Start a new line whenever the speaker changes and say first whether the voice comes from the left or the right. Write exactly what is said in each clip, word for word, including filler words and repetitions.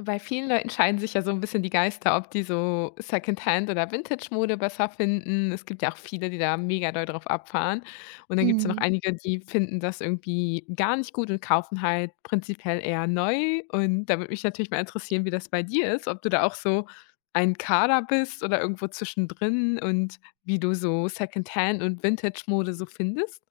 left: Bei vielen Leuten scheiden sich ja so ein bisschen die Geister, ob die so Secondhand oder Vintage-Mode besser finden. Es gibt ja auch viele, die da mega doll drauf abfahren. Und dann gibt es ja noch
right: Mhm.
left: einige, die finden das irgendwie gar nicht gut und kaufen halt prinzipiell eher neu. Und da würde mich natürlich mal interessieren, wie das bei dir ist, ob du da auch so ein Kader bist oder irgendwo zwischendrin und wie du so Secondhand und Vintage-Mode so findest?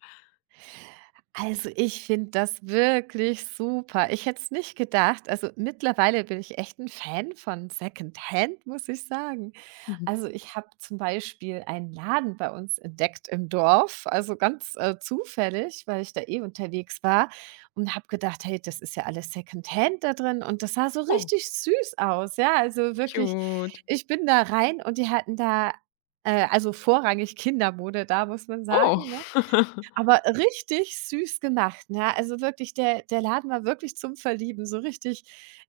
right: Also, ich finde das wirklich super. Ich hätte es nicht gedacht. Also, mittlerweile bin ich echt ein Fan von Secondhand, muss ich sagen.
left: Mhm.
right: Also, ich habe zum Beispiel einen Laden bei uns entdeckt im Dorf, also ganz, äh, zufällig, weil ich da eh unterwegs war und habe gedacht: „Hey, das ist ja alles Secondhand da drin" und das sah so
left: Oh,
right: richtig süß aus, ja. Also, wirklich,
left: cute.
right: ich bin da rein und die hatten da, äh also vorrangig Kindermode da, muss man
left: Oh.
right: sagen, ne? Aber richtig süß gemacht, ne? Also, wirklich, der der Laden war wirklich zum Verlieben, so richtig,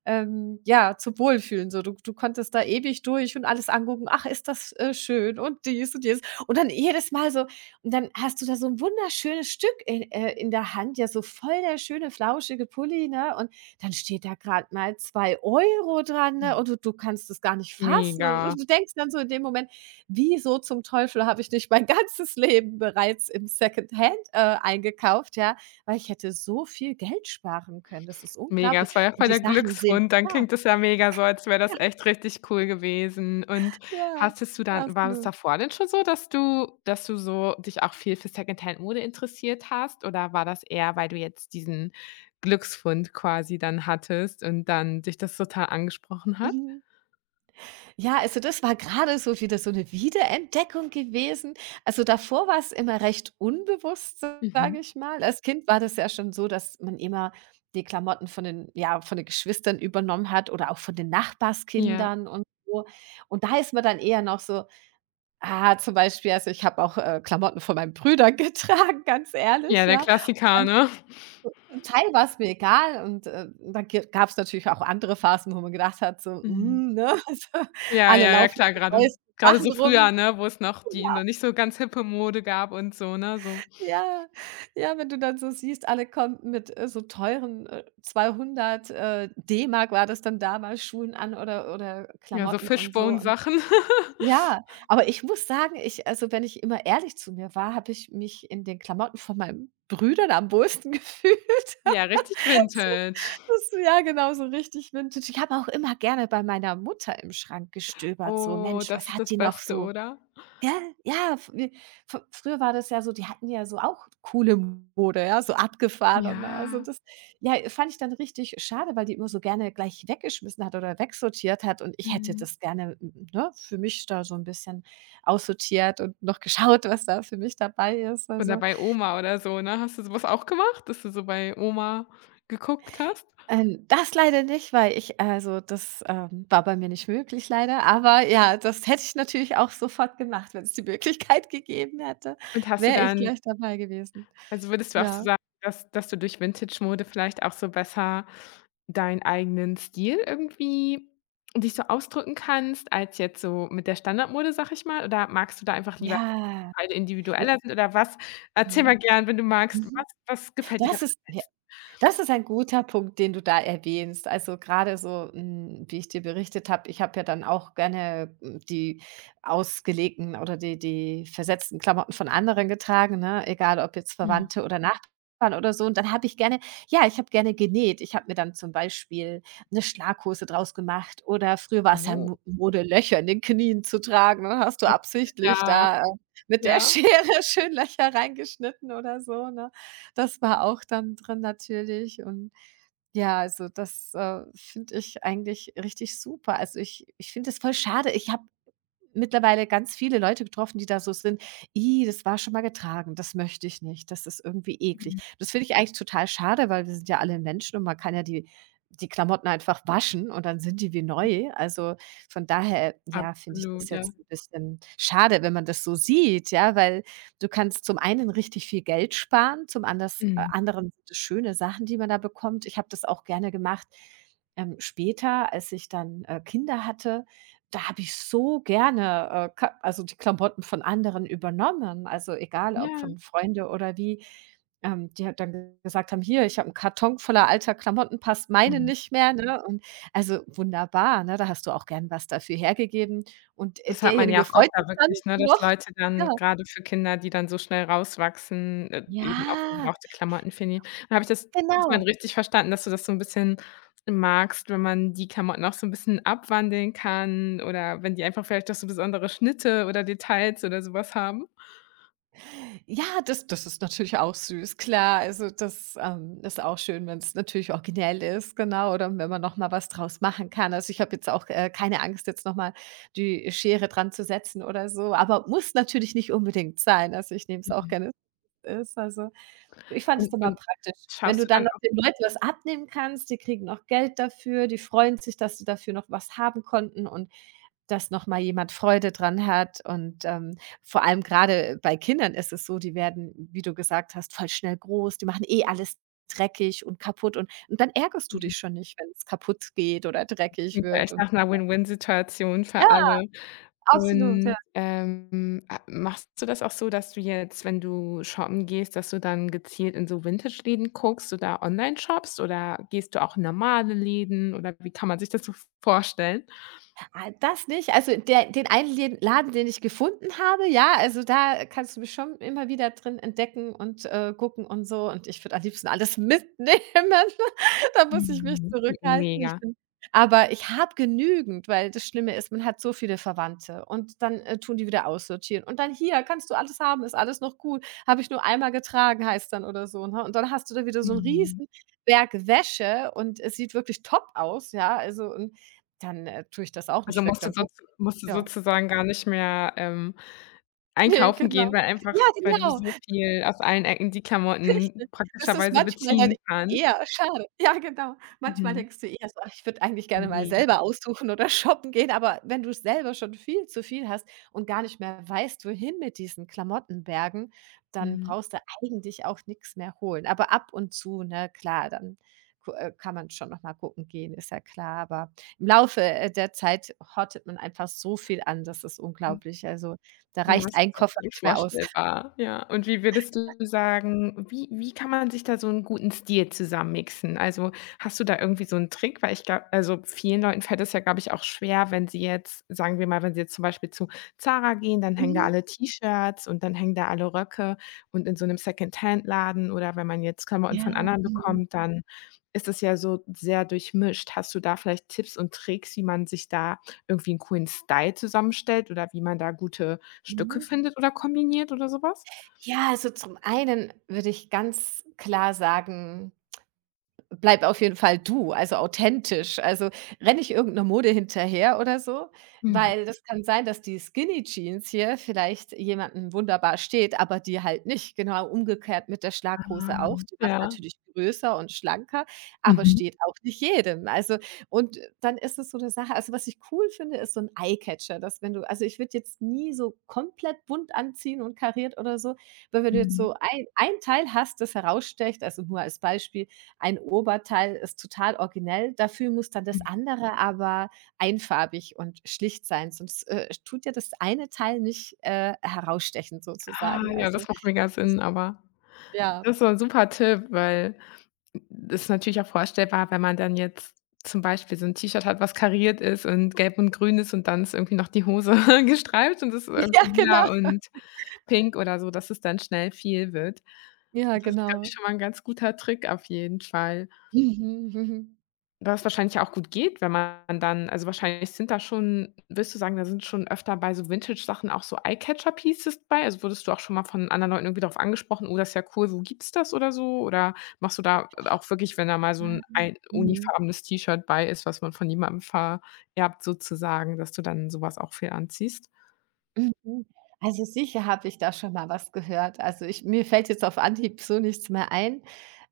right: ähm, ja, zum Wohlfühlen so. Du du konntest da ewig durch und alles angucken. Ach, ist das, äh, schön und dies und jenes. Und dann jedes Mal so und dann hast du da so ein wunderschönes Stück in äh, in der Hand, ja, so voll der schöne flauschige Pulli, ne? Und dann steht da gerade mal zwei Euro dran, ne? Und du du kannst es gar nicht fassen.
left: Mega.
right: Und du denkst dann so in dem Moment: Wieso zum Teufel habe ich nicht mein ganzes Leben bereits im Secondhand, äh, eingekauft, ja? Weil ich hätte so viel Geld sparen können. Das ist
left: Mega,
right: unglaublich.
left: es war ja
right: Und
left: voll
right: die
left: der
right: Sachen sind
left: Glücksfund, dann
right: da.
left: klingt das ja mega so, als wäre das echt richtig cool gewesen. Und
right: Ja,
left: hastest du dann, war es
right: absolut.
left: davor denn schon so, dass du dass du so dich auch viel für Secondhand-Mode interessiert hast, oder war das eher, weil du jetzt diesen Glücksfund quasi dann hattest und dann dich das total angesprochen hat?
right: Mhm. Ja, also das war gerade so wieder so eine Wiederentdeckung gewesen. Also, davor war es immer recht unbewusst,
left: Mhm.
right: sage ich mal. Als Kind war das ja schon so, dass man immer die Klamotten von den ja, von den Geschwistern übernommen hat oder auch von den
left: Ja.
right: Nachbarskindern und so. Und da ist man dann eher noch so. Ah, zum Beispiel, also, ich habe auch, äh, Klamotten von meinen Brüdern getragen, ganz
left: Ja,
right: ehrlich,
left: der
right: ja.
left: Klassiker,
right: Und
left: ne?
right: zum Teil war es mir egal und, äh, da g gab's natürlich auch andere Phasen, wo man gedacht hat so:
left: Mhm.
right: „Hm, ne, also,
left: Ja,
right: alle
left: ja, ja,
right: laufen
left: klar,
right: mit den
left: grade
right: neuesten
left: grade
right: Sachen
left: so
right: rum."
left: früher, ne, wo es noch die noch nicht so ganz hippe Mode gab und so, ne, so.
right: Ja, ja, wenn du dann so siehst, alle kommen mit, äh, so teuren, äh, zweihundert, äh, D-Mark war das dann damals, Schuhen an oder oder
left: Ja, so
right: Klamotten und so und.
left: Fishbone-Sachen.
right: Ja, aber ich muss sagen, ich also, wenn ich immer ehrlich zu mir war, habe ich mich in den Klamotten von meinen Brüdern am wohlsten gefühlt.
left: Ja, richtig
right: Also,
left: Vintage.
right: das, ja, genau, so richtig vintage. Ich habe auch immer gerne bei meiner Mutter im Schrank gestöbert, so:
left: Oh,
right: „Mensch, was
left: das ist
right: hat
left: das
right: die noch
left: Beste,
right: so
left: oder?
right: ja, ja, f wie fr früher war das ja so, die hatten ja so auch coole Mode, ja, so abgefahrene. Also,
left: Ja,
right: das, ja, fand ich dann richtig schade, weil die immer so gerne gleich weggeschmissen hat oder wegsortiert hat und ich hätte
left: mhm.
right: das gerne, n ne, für mich da so ein bisschen aussortiert und noch geschaut, was da für mich dabei ist.
left: Oder
right: Also,
left: bei Oma oder so, ne? Hast du so was auch gemacht, dass du so bei Oma geguckt hast?
right: Ähm, das leider nicht, weil ich, also, das, ähm, war bei mir nicht möglich leider, aber ja, das hätte ich natürlich auch sofort gemacht, wenn es die Möglichkeit gegeben hätte,
left: Und hast du
right: wäre ich
left: dann,
right: gleich dabei gewesen.
left: also, würdest du auch so
right: Ja.
left: sagen, dass dass du durch Vintage-Mode vielleicht auch so besser deinen eigenen Stil irgendwie, dich so ausdrücken kannst als jetzt so mit der Standardmode, sag ich mal? Oder magst du da einfach lieber, dass die
right: Ja.
left: Teile
right: Ja.
left: individueller sind oder was? Erzähl
right: Mhm.
left: mal gern, wenn du magst,
right: Mhm.
left: was was gefällt dir
right: Das
left: daran
right: ist
left: am
right: ja
left: besten?
right: Das ist ein guter Punkt, den du da erwähnst. Also, gerade so, hm, wie ich dir berichtet habe, ich habe ja dann auch gerne, hm, die ausgelegten oder die die versetzten Klamotten von anderen getragen, ne, egal ob jetzt
left: Mhm.
right: Verwandte oder Nachbarn oder so. Und dann habe ich gerne ja, ich habe gerne genäht. Ich habe mir dann zum Beispiel eine Schlaghose draus gemacht oder früher war es ja
left: Oh.
right: Mo Mode, Löcher in den Knien zu tragen, ne? Hast du
left: Oh,
right: absichtlich
left: ja,
right: da, äh, mit der
left: ja.
right: Schere schön Löcher reingeschnitten oder so, ne? Das war auch dann drin natürlich und ja, also das, äh, finde ich eigentlich richtig super. Also, ich ich finde es voll schade. Ich habe mittlerweile ganz viele Leute getroffen, die da so sind: „I, das war schon mal getragen, das möchte ich nicht, das ist irgendwie eklig."
left: Mhm.
right: Das finde ich eigentlich total schade, weil wir sind ja alle Menschen und man kann ja die die Klamotten einfach waschen und dann sind die wie neu. Also, von daher, ja, finde ich das
left: Absolut, ja.
right: jetzt ein bisschen schade, wenn man das so sieht, ja, weil du kannst zum einen richtig viel Geld sparen, zum anders äh,
left: Mhm.
right: anderen sind es schöne Sachen, die man da bekommt. Ich habe das auch gerne gemacht, ähm, später, als ich dann, äh, Kinder hatte, da habe ich so gerne, äh, Ka also, die Klamotten von anderen übernommen, also, egal ob
left: Ja.
right: von Freunde oder wie, ähm, die halt dann ge- gesagt haben: „Hier, ich habe einen Karton voller alter Klamotten, passt meine
left: Mhm.
right: nicht mehr", ne? Und, also, wunderbar, ne? Da hast du auch gern was dafür hergegeben und, äh,
left: Das hat man ja
right: derjenige
left: auch oft
right: freut sich
left: da
right: dann
left: wirklich, ne, dass
right: noch.
left: Leute
right: Ja.
left: dann gerade für Kinder, die dann so schnell rauswachsen, äh, eben auch
right: Ja,
left: gebrauchte Klamotten für die. Habe ich das
right: genau.
left: vorhin richtig verstanden, dass du das so 'n bisschen magst, wenn man die Klamotten auch so 'n bisschen abwandeln kann oder wenn die einfach vielleicht auch so besondere Schnitte oder Details oder so was haben?
right: Ja, das das ist natürlich auch süß, klar. Also, das, ähm, ist auch schön, wenn es natürlich originell ist, genau, oder wenn man noch mal was draus machen kann. Also, ich habe jetzt auch, äh, keine Angst, jetzt noch mal die Schere dran zu setzen oder so, aber muss natürlich nicht unbedingt sein. Also, ich nehme es auch
left: Mhm.
right: gerne ist. Also, ich fand es
left: Und
right: immer
left: und
right: praktisch, wenn du
left: schaust du
right: dann
left: dann
right: noch
left: auch
right: den Leuten was abnehmen kannst, die kriegen auch Geld dafür, die freuen sich, dass sie dafür noch was haben konnten und dass noch mal jemand Freude dran hat. Und, ähm, vor allem grade bei Kindern ist es so, die werden, wie du gesagt hast, voll schnell groß, die machen eh alles dreckig und kaputt und und dann ärgerst du
left: mhm,
right: dich schon nicht, wenn's kaputt geht oder dreckig
left: klingt ja
right: wird
left: echt
right: und
left: nach 'ner Win-Win-Situation
right: ja,
left: für alle.
right: absolut, ja.
left: Und, ähm, a machst du das auch so, dass du jetzt, wenn du shoppen gehst, dass du dann gezielt in so Vintage-Läden guckst oder online shoppst oder gehst du auch in normale Läden oder wie kann man sich das so vorstellen?
right: Ah, das nicht. Also, der den einen Läden Laden, den ich gefunden habe, ja, also da kannst du mich schon immer wieder drin entdecken und, äh, gucken und so und ich würde am liebsten alles mitnehmen. Da muss ich mich
left: Mhm.
right: zurückhalten. Ich
left: Mega.
right: bin aber ich habe genügend, weil das Schlimme ist, man hat so viele Verwandte und dann, äh, tun die wieder aussortieren und dann: „Hier, kannst du alles haben, ist alles noch gut. Habe ich nur einmal getragen", heißt dann oder so, ne? Und dann hast du da wieder so einen
left: Mhm.
right: riesen Berg Wäsche und es sieht wirklich top aus, ja, also, und dann, äh, tue ich das auch
left: Also,
right: nicht weg,
left: musst du
right: dann
left: so
right: gucke
left: musst du
right: ich ja.
left: sozusagen gar nicht mehr, ähm,
right: Ne,
left: einkaufen gehen,
right: genau.
left: weil einfach,
right: Ja,
left: weil du
right: genau.
left: so viel aus allen Ecken die Klamotten
right: Das ist
left: praktischerweise
right: manchmal dann
left: beziehen kannst.
right: eher schade. Ja, genau. Manchmal
left: Mhm.
right: denkst du eher so: „Ach, ich würde eigentlich gerne mal
left: Mega.
right: selber aussuchen oder shoppen gehen." Aber wenn du selber schon viel zu viel hast und gar nicht mehr weißt, wohin mit diesen Klamottenbergen, dann
left: Mhm.
right: brauchst du eigentlich auch nix mehr holen. Aber ab und zu, ne, klar, dann gu äh, kann man schon noch mal gucken gehen, ist ja klar. Aber im Laufe, äh, der Zeit hortet man einfach so viel an, das ist unglaublich. Also, da
left: Ja, das
right: reicht
left: ist
right: ein Koffer
left: absolut
right: nicht mehr aus.
left: vorstellbar. Ja, und wie würdest du sagen, wie wie kann man sich da so einen guten Stil zusammenmixen? Also, hast du da irgendwie so einen Trick? Weil ich glaube, also, vielen Leuten fällt es ja, glaube ich, auch schwer, wenn sie jetzt, sagen wir mal, wenn sie jetzt zum Beispiel zu Zara gehen, dann hängen da
right: Mhm.
left: alle T-Shirts und dann hängen da alle Röcke und in so einem 'nem Laden oder wenn man jetzt Klamotten
right: Ja,
left: von anderen
right: mhm.
left: bekommt, dann ist es ja so sehr durchmischt. Hast du da vielleicht Tipps und Tricks, wie man sich da irgendwie einen coolen Style zusammenstellt oder wie man da gute Stücke
right: Mhm.
left: findet oder kombiniert oder so was?
right: Ja, also zum einen würde ich ganz klar sagen: „Bleib auf jeden Fall du, also authentisch." Also, renne ich irgend Mode hinterher oder so,
left: Mhm.
right: weil das kann sein, dass die Skinny Jeans hier vielleicht jemandem wunderbar steht, aber dir halt nicht. Genau umgekehrt mit der Schlaghose
left: Ah,
right: auch. Die macht
left: ja.
right: natürlich größer und schlanker, aber
left: Mhm,
right: steht auch nicht jedem. Also, und dann ist es so eine Sache, also, was ich cool finde, ist so ein Eye-Catcher, dass wenn du, also, ich würde jetzt nie so komplett bunt anziehen und kariert oder so, weil wenn du jetzt
left: mhm,
right: so ein ein Teil hast, das herausstecht, also, nur als Beispiel, ein Oberteil ist total originell, dafür muss dann das
left: mhm.
right: andere aber einfarbig und schlicht sein, sonst, äh, tut ja das eine Teil nicht, äh, herausstechen
left: Ah,
right: sozusagen.
left: ja,
right: Also,
left: das macht mega Sinn, aber
right: ja.
left: das ist 'n super Tipp, weil das ist natürlich auch vorstellbar, wenn man dann jetzt zum Beispiel so 'n T-Shirt hat, was kariert ist und gelb und grün ist und dann ist irgendwie noch die Hose gestreift und das ist
right: Ja,
left: irgendwie
right: genau.
left: lila und pink oder so, dass es dann schnell viel wird.
right: Ja,
left: Das ist, glaube ich,
right: genau.
left: schon mal 'n ganz guter Trick auf jeden Fall.
right: Mhm, mhm.
left: Was wahrscheinlich auch gut geht, wenn man dann, also, wahrscheinlich sind da schon, würdest du sagen, da sind schon öfter bei so Vintage-Sachen auch so Eye-Catcher-Pieces bei? Also, wurdest du auch schon mal von anderen Leuten irgendwie darauf angesprochen: „Oh, das ist ja cool, wo gibt's das?“ oder so? Oder machst du da auch wirklich, wenn da mal so
right: Ah,
left: 'n ei
right: mhm.
left: unifarbenes T-Shirt bei ist, was man von jemandem vererbt sozusagen, dass du dann so was auch viel anziehst?
right: Mhm. Also, sicher habe ich da schon mal was gehört. Also, ich mir fällt jetzt auf Anhieb so nichts mehr ein,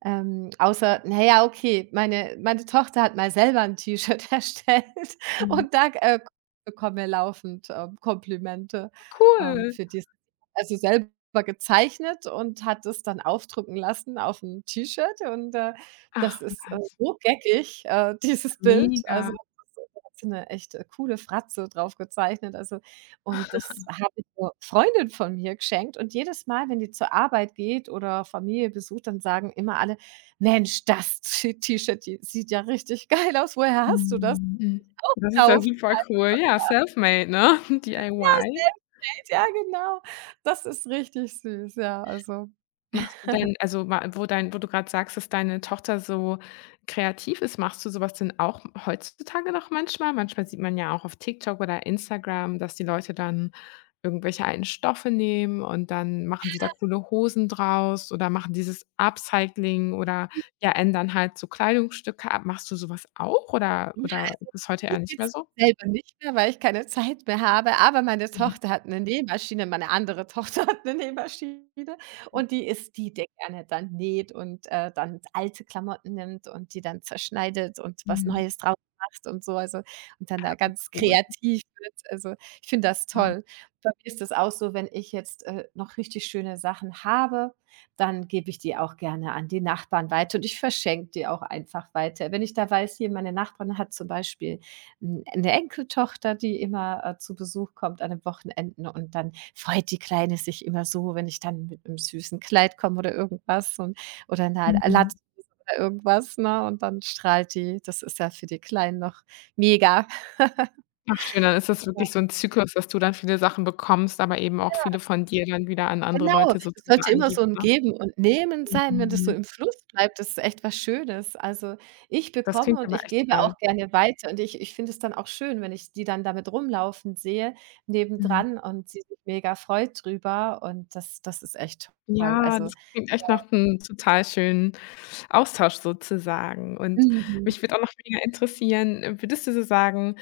right: ähm, außer, na ja, okay, meine meine Tochter hat mal selber ein T-Shirt erstellt
left: Mhm.
right: und da, äh, bekommen wir laufend, ähm, Komplimente, ähm,
left: Cool.
right: für dieses, also, selber gezeichnet und hat es dann aufdrucken lassen auf ein T-Shirt und, äh, das
left: Ach
right: ist, äh,
left: was,
right: so geckig, äh,
left: ja
right: dieses Bild. Also,
left: mega.
right: da hat sie 'ne echt, äh, coole Fratze drauf gezeichnet. Also, und das habe ich 'ner Freundin von mir geschenkt und jedes Mal, wenn die zur Arbeit geht oder Familie besucht, dann sagen immer alle: „Mensch, das T T-Shirt, die sieht ja richtig geil aus. Woher hast du das
left: Mhm, mhm. Das ist ja
right: gekauft?"
left: super cool. Ja, self-made, ne?
right: Ja,
left: D I Y.
right: selbst, ja, genau. Das ist richtig süß, ja, also.
left: Machst du denn, also, ma wo dein, wo du gerade sagst, dass deine Tochter so kreativ ist, machst du sowas denn auch heutzutage noch manchmal? Manchmal sieht man ja auch auf TikTok oder Instagram, dass die Leute dann irgendwelche alten Stoffe nehmen und dann machen sie da coole Hosen draus oder machen dieses Upcycling oder, ja, ändern halt so Kleidungsstücke ab. Machst du sowas auch oder oder ist es heute
right: Ich
left: eher nicht mehr
right: jetzt
left: so?
right: selber nicht mehr, weil ich keine Zeit mehr habe, aber meine
left: Ja.
right: Tochter hat 'ne Nähmaschine meine andere Tochter hat 'ne Nähmaschine und die ist die, die gerne dann näht und, äh, dann alte Klamotten nimmt und die dann zerschneidet und was
left: Mhm.
right: Neues draus macht und so, also, und dann da
left: Wie
right: ganz
left: cool.
right: kreativ wird. Also, ich finde das
left: Ja.
right: toll. Bei mir ist das auch so, wenn ich jetzt, äh, noch richtig schöne Sachen habe, dann gebe ich die auch gerne an die Nachbarn weiter und ich verschenke die auch einfach weiter. Wenn ich da weiß, hier meine Nachbarin hat zum Beispiel 'n 'ne Enkeltochter, die immer, äh, zu Besuch kommt an den Wochenenden und dann freut die Kleine sich immer so, wenn ich dann mit einem süßen Kleid komme oder irgendwas und oder eine Latte
left: Mhm.
right: oder irgendwas, ne? Und dann strahlt die. Das ist ja für die Kleinen noch mega.
left: Ach schön, dann ist das wirklich so 'n Zyklus, dass du dann viele Sachen bekommst, aber eben auch viele von dir dann wieder an andere
right: Genau,
left: Leute
right: das sollte
left: sozusagen
right: immer so
left: gibst,
right: 'n
left: ne?
right: Geben und Nehmen sein, wenn das so
left: Mhm.
right: im Fluss bleibt, das ist echt was Schönes. Also, ich
left: Das
right: bekomme
left: klingt
right: und
left: aber
right: ich
left: echt
right: gebe auch
left: toll.
right: gerne weiter und ich ich finde es dann auch schön, wenn ich die dann damit rumlaufen sehe
left: Mhm.
right: nebendran und sie sich mega freut drüber und das das ist echt toll.
left: Ja,
right: Also,
left: das klingt echt nach 'nem total schönen Austausch sozusagen. Und
right: mhm.
left: mich würde auch noch mega interessieren, äh, würdest du so sagen,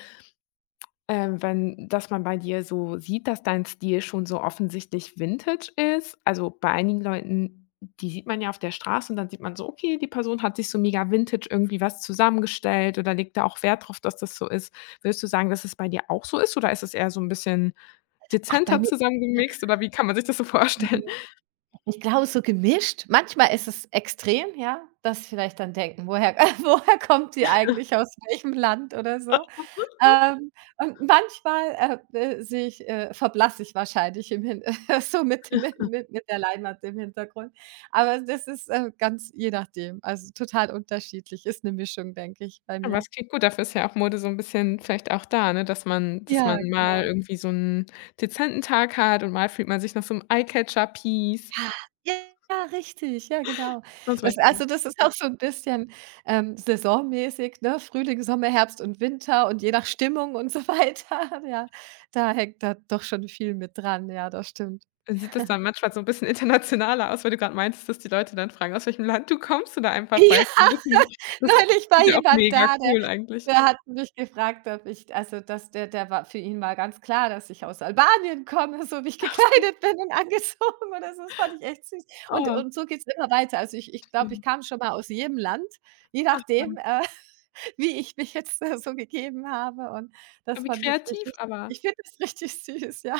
left: ähm, wenn, dass man bei dir so sieht, dass dein Stil schon so offensichtlich Vintage ist. Also, bei einigen Leuten, die sieht man ja auf der Straße und dann sieht man so, okay, die Person hat sich so mega Vintage irgendwie was zusammengestellt oder legt da auch Wert drauf, dass das so ist. Würdest du sagen, dass es bei dir auch so ist oder ist es eher so ein bisschen
right: Ach, bei
left: dezenter
right: mir
left: zusammengemixt oder wie kann man sich das so vorstellen?
right: hm, ich glaube, so gemischt. Manchmal ist es extrem, ja, dass sie vielleicht dann denken: „Woher woher kommt die eigentlich, aus welchem Land" oder so. Ähm, und manchmal, äh, äh, sehe ich, äh, verblasse ich wahrscheinlich im Hin so mit dem mit mit mit der Leinwand im Hintergrund. Aber das ist, äh, ganz je nachdem, also total unterschiedlich. Ist eine Mischung, denke ich, bei
left: Aber
right: mir.
left: es klingt gut, dafür ist ja auch Mode so ein bisschen vielleicht auch da, ne, dass man dass
right: Ja,
left: man mal
right: genau.
left: irgendwie so einen dezenten Tag hat und mal fühlt man sich nach so 'nem Eyecatcher-Piece.
right: Ja, ja, ja, richtig, ja, genau.
left: Was?
right: Das, also, das ist auch so ein bisschen, ähm, saisonmäßig, ne? Frühling, Sommer, Herbst und Winter und je nach Stimmung und so weiter. Ja, da hängt da doch schon viel mit dran. Ja, das stimmt.
left: Sieht das dann manchmal so 'n bisschen internationaler aus, weil du grad meintest, dass die Leute dann fragen, aus welchem Land du kommst, oder einfach, weil so 'n bisschen das
right: Neulich war
left: klingt ja auch
right: jemand
left: mega
right: da, der
left: cool eigentlich.
right: der hat mich gefragt, ob ich, also, dass der der war für ihn mal ganz klar, dass ich aus Albanien komme, so wie ich gekleidet bin und angezogen oder so. Das fand ich echt süß. Und
left: Oh,
right: und so geht es immer weiter. Also, ich ich glaube, ich
left: schön.
right: kam schon mal aus jedem Land, je nachdem, äh, wie ich mich jetzt, äh, so gegeben habe und
left: Ach,
right: das
left: wie
right: fand ich richtig
left: kreativ aber.
right: ich finde das richtig süß, ja.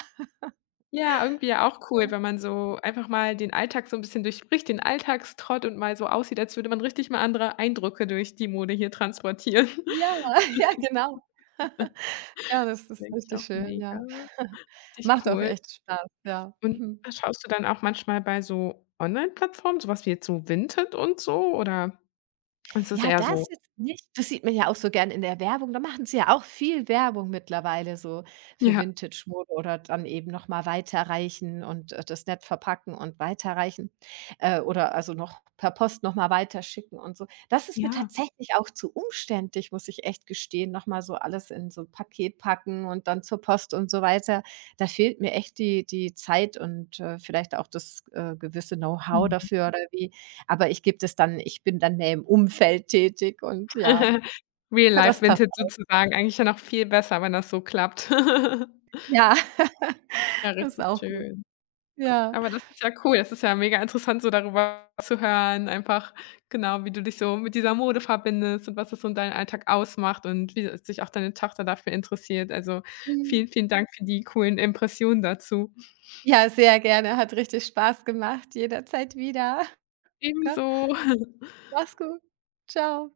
left: Ja, irgendwie ja auch cool, wenn man so einfach mal den Alltag so 'n bisschen durchbricht, den Alltagstrott, und mal so aussieht, als würde man richtig mal andere Eindrücke durch die Mode hier transportieren.
right: Ja, ja, genau. Ja, das
left: Das
right: ist
left: finde ich
right: richtig
left: auch
right: schön, ja.
left: mega richtig
right: Macht auch
left: cool.
right: echt Spaß, ja.
left: Und da schaust du dann auch manchmal bei so Online-Plattformen, so was wie jetzt so Vinted und so oder ist das
right: Ja,
left: eher
right: das
left: so.
right: jetzt nicht. Das sieht man ja auch so gern in der Werbung. Da machen sie ja auch viel Werbung mittlerweile so für
left: Ja,
right: Vintage-Mode oder dann eben noch mal weiterreichen und, äh, das nett verpacken und weiterreichen, äh, oder also noch per Post noch mal weiterschicken und so. Das ist mir
left: ja.
right: tatsächlich auch zu umständlich, muss ich echt gestehen, noch mal so alles in so ein Paket packen und dann zur Post und so weiter. Da fehlt mir echt die die Zeit und, äh, vielleicht auch das, äh, gewisse Know-how
left: Mhm.
right: dafür oder wie, aber ich gebe das dann, ich bin dann mehr im Umfeld tätig und ja,
left: Real Life
right: das passt.
left: Vintage sozusagen, eigentlich ja noch viel besser, wenn das so klappt.
right: Ja,
left: Ja,
right: das ist
left: richtig
right: auch gut.
left: schön.
right: Ja.
left: Aber das ist ja cool. Das ist ja mega interessant, so darüber zu hören, einfach genau, wie du dich so mit dieser Mode verbindest und was es so in deinen Alltag ausmacht und wie sich auch deine Tochter dafür interessiert. Also,
right: Mhm.
left: vielen, vielen Dank für die coolen Impressionen dazu.
right: Ja, sehr gerne. Hat richtig Spaß gemacht. Jederzeit wieder. Gell?
left: Ebenso.
right: Mach's gut. Tschau.